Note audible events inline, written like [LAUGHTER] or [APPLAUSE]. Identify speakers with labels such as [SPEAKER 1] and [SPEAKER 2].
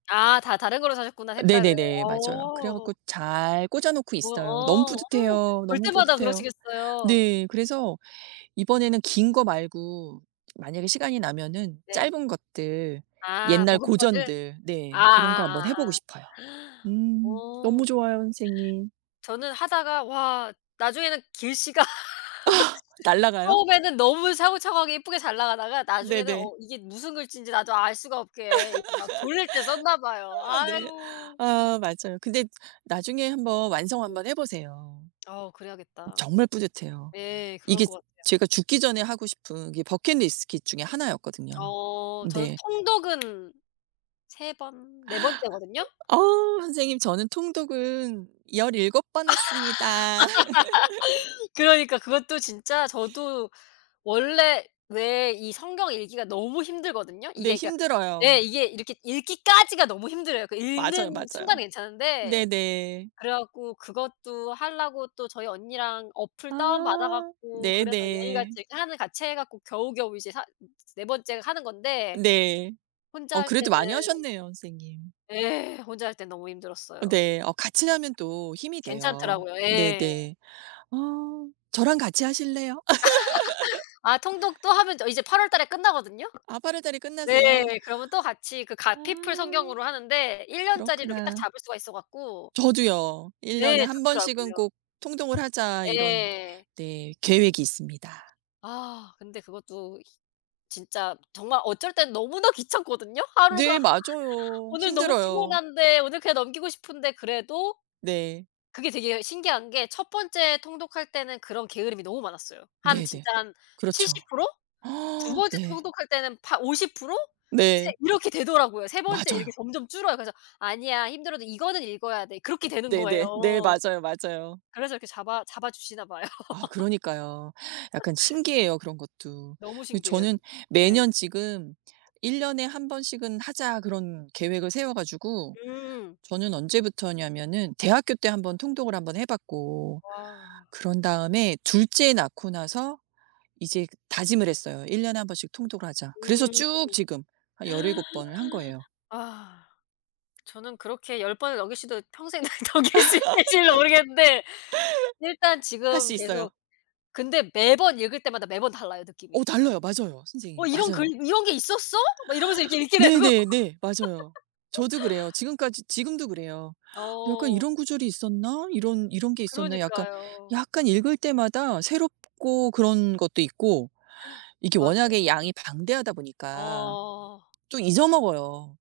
[SPEAKER 1] 아. 다 다른 거로 사셨구나
[SPEAKER 2] 어
[SPEAKER 1] 색깔을.
[SPEAKER 2] 네네네. 맞아요. 그래
[SPEAKER 1] 어.
[SPEAKER 2] 갖고 잘 꽂아 놓고
[SPEAKER 1] 뭐야
[SPEAKER 2] 있어요. 너무
[SPEAKER 1] 어.
[SPEAKER 2] 뿌듯해요.
[SPEAKER 1] 볼
[SPEAKER 2] 너무
[SPEAKER 1] 때마다
[SPEAKER 2] 뿌듯해요.
[SPEAKER 1] 그러시겠어요.
[SPEAKER 2] 네. 그래서 이번에는 긴 거 말고 만약에 시간이 나면은
[SPEAKER 1] 네.
[SPEAKER 2] 짧은 것들
[SPEAKER 1] 아
[SPEAKER 2] 옛날
[SPEAKER 1] 복음서들?
[SPEAKER 2] 고전들 네. 그런 거 한번 해 보고
[SPEAKER 1] 아아아아.
[SPEAKER 2] 싶어요.
[SPEAKER 1] [GASPS]
[SPEAKER 2] 음 너무
[SPEAKER 1] 어.
[SPEAKER 2] 좋아요 선생님.
[SPEAKER 1] 저는 하다가 와 나중에는 글씨가
[SPEAKER 2] 아.
[SPEAKER 1] [LAUGHS]
[SPEAKER 2] 날아가요?
[SPEAKER 1] 처음에는 너무 차곡차곡하게 이쁘게 잘 나가다가 나중에는
[SPEAKER 2] 네네.
[SPEAKER 1] 어 이게 무슨 글씨인지 나도 알 수가 없게 이게 막 졸릴 때 썼나 봐요.
[SPEAKER 2] [LAUGHS] 아 네.
[SPEAKER 1] 아유.
[SPEAKER 2] 아 맞아요. 근데 나중에 한번 완성
[SPEAKER 1] 네.
[SPEAKER 2] 한번 해 보세요.
[SPEAKER 1] 어 그래야겠다.
[SPEAKER 2] 정말 뿌듯해요.
[SPEAKER 1] 예 그럴
[SPEAKER 2] 이게
[SPEAKER 1] 것 같아요.
[SPEAKER 2] 제가 죽기 전에 하고 싶은 게 버킷 리스트 중에 1 였거든요.
[SPEAKER 1] 어. 저는
[SPEAKER 2] 네.
[SPEAKER 1] 통독은 3 번 4 번째거든요.
[SPEAKER 2] 어. 선생님 저는 통독은 17 번 했습니다. [LAUGHS]
[SPEAKER 1] [LAUGHS] 그러니까 그것도 진짜 저도 원래 왜 이 성경 읽기가 너무 힘들거든요.
[SPEAKER 2] 네
[SPEAKER 1] 이게 그러니까 네
[SPEAKER 2] 힘들어요.
[SPEAKER 1] 이게 이렇게 읽기까지가 너무 힘들어요. 그
[SPEAKER 2] 맞아요,
[SPEAKER 1] 읽는
[SPEAKER 2] 맞아요.
[SPEAKER 1] 순간은 괜찮은데
[SPEAKER 2] 네네.
[SPEAKER 1] 그래 갖고 그것도 하려고 또 저희 언니랑 앱 다운 받아
[SPEAKER 2] 아
[SPEAKER 1] 갖고 그래서 매일
[SPEAKER 2] 네네.
[SPEAKER 1] 같이 하면 같이 해 갖고 겨우겨우 이제 4 으 4 번째 하는 건데
[SPEAKER 2] 네.
[SPEAKER 1] 혼자
[SPEAKER 2] 어
[SPEAKER 1] 할
[SPEAKER 2] 그래도
[SPEAKER 1] 때는
[SPEAKER 2] 많이 하셨네요 선생님.
[SPEAKER 1] 예. 혼자 할 때는 너무
[SPEAKER 2] 어
[SPEAKER 1] 힘들었어요.
[SPEAKER 2] 네. 어 같이 하면 또 힘이 돼요.
[SPEAKER 1] 괜찮더라고요. 예.
[SPEAKER 2] 네네. 아. 저랑 같이 하실래요?
[SPEAKER 1] [LAUGHS] 아
[SPEAKER 2] [LAUGHS]
[SPEAKER 1] 통독 또 하면 저 이제 8 월달에 끝나거든요?
[SPEAKER 2] 아 8 월달에
[SPEAKER 1] 네
[SPEAKER 2] 끝나세요?
[SPEAKER 1] 그러면 또 같이 그 갓피플
[SPEAKER 2] 아.
[SPEAKER 1] 성경으로 하는데 1 년짜리를 이렇게 딱
[SPEAKER 2] 그렇구나.
[SPEAKER 1] 잡을 수가 있어 갖고
[SPEAKER 2] 저도요. '1 년에
[SPEAKER 1] 네.
[SPEAKER 2] 1 번씩은
[SPEAKER 1] 좋더라고요.
[SPEAKER 2] 꼭 통독을 하자.' 이런
[SPEAKER 1] 예.
[SPEAKER 2] 네 계획이 있습니다.
[SPEAKER 1] 아 근데 그것도 힛 진짜 정말 어쩔 땐 너무나 귀찮거든요. 하루가
[SPEAKER 2] 네 맞아요.
[SPEAKER 1] 오늘 너무
[SPEAKER 2] 힘들어요.
[SPEAKER 1] 피곤한데 오늘 그냥 넘기고 싶은데 그래도
[SPEAKER 2] 네.
[SPEAKER 1] 그게 되게 예 신기한 게 1 번째 통독할 때는 그런 게으름이 너무 많았어요. 한
[SPEAKER 2] 네네.
[SPEAKER 1] 진짜 한
[SPEAKER 2] 그렇죠.
[SPEAKER 1] 70% 2
[SPEAKER 2] [GASPS]
[SPEAKER 1] 번째
[SPEAKER 2] 네.
[SPEAKER 1] 통독할 때는 8 50% 세
[SPEAKER 2] 네.
[SPEAKER 1] 이렇게 되더라고요. 3 번째 이렇게
[SPEAKER 2] 맞아요.
[SPEAKER 1] 점점 줄어요. 그래서 "아니야 힘들어도 이거는 읽어야 돼." 그렇게 되는
[SPEAKER 2] 네네 네.
[SPEAKER 1] 거예요.
[SPEAKER 2] 맞아요, 맞아요.
[SPEAKER 1] 그래서 이렇게 잡아 잡아 주시나 봐요.
[SPEAKER 2] 아
[SPEAKER 1] [LAUGHS]
[SPEAKER 2] 그러니까요. 약간 신기해요 그런 것도.
[SPEAKER 1] 너무
[SPEAKER 2] 예
[SPEAKER 1] 신기해요
[SPEAKER 2] 저는
[SPEAKER 1] 진짜. 네.
[SPEAKER 2] 매년 지금 '1 년에 1 번씩은 하자.' 그런 계획을 세워 가지고
[SPEAKER 1] 음.
[SPEAKER 2] 저는 언제부터였냐면은 대학교 때 1 번 통독을 1 번 해 봤고
[SPEAKER 1] 와.
[SPEAKER 2] 그런 다음에 2 째 낳고 나서 이제 다짐을 했어요. '1 년에 1 번씩 통독을 하자.' 그래서
[SPEAKER 1] 음. [GASPS]
[SPEAKER 2] 쭉 지금 한 17 번을 한 거예요.
[SPEAKER 1] 아. 저는 그렇게 10 번을 넘길 수도 평생 넘길 수 있을지도 모르겠는데 일단
[SPEAKER 2] [LAUGHS] 할
[SPEAKER 1] 지금
[SPEAKER 2] 수 있어요.
[SPEAKER 1] 계속 근데 매번 읽을 때마다 매번 달라요
[SPEAKER 2] 어
[SPEAKER 1] 느낌이.
[SPEAKER 2] 달라요. 맞아요
[SPEAKER 1] 어
[SPEAKER 2] 선생님.
[SPEAKER 1] 이런 글
[SPEAKER 2] 맞아요.
[SPEAKER 1] "이런 게 있었어?" 막 이러면서 이렇게 읽게 되고.
[SPEAKER 2] 네네네. 맞아요. 저도
[SPEAKER 1] [LAUGHS]
[SPEAKER 2] 그래요. 지금까지 지금도 그래요. 약간
[SPEAKER 1] 어.
[SPEAKER 2] '이런 구절이 있었나? 이런 이런 게 있었나?' 약간
[SPEAKER 1] 그러니까요.
[SPEAKER 2] 약간 읽을 때마다 새롭고 그런 것도 있고
[SPEAKER 1] [GASPS]
[SPEAKER 2] 이게
[SPEAKER 1] 맞아요.
[SPEAKER 2] 워낙에 양이 방대하다 보니까
[SPEAKER 1] 어.
[SPEAKER 2] 또 잊어 먹어요.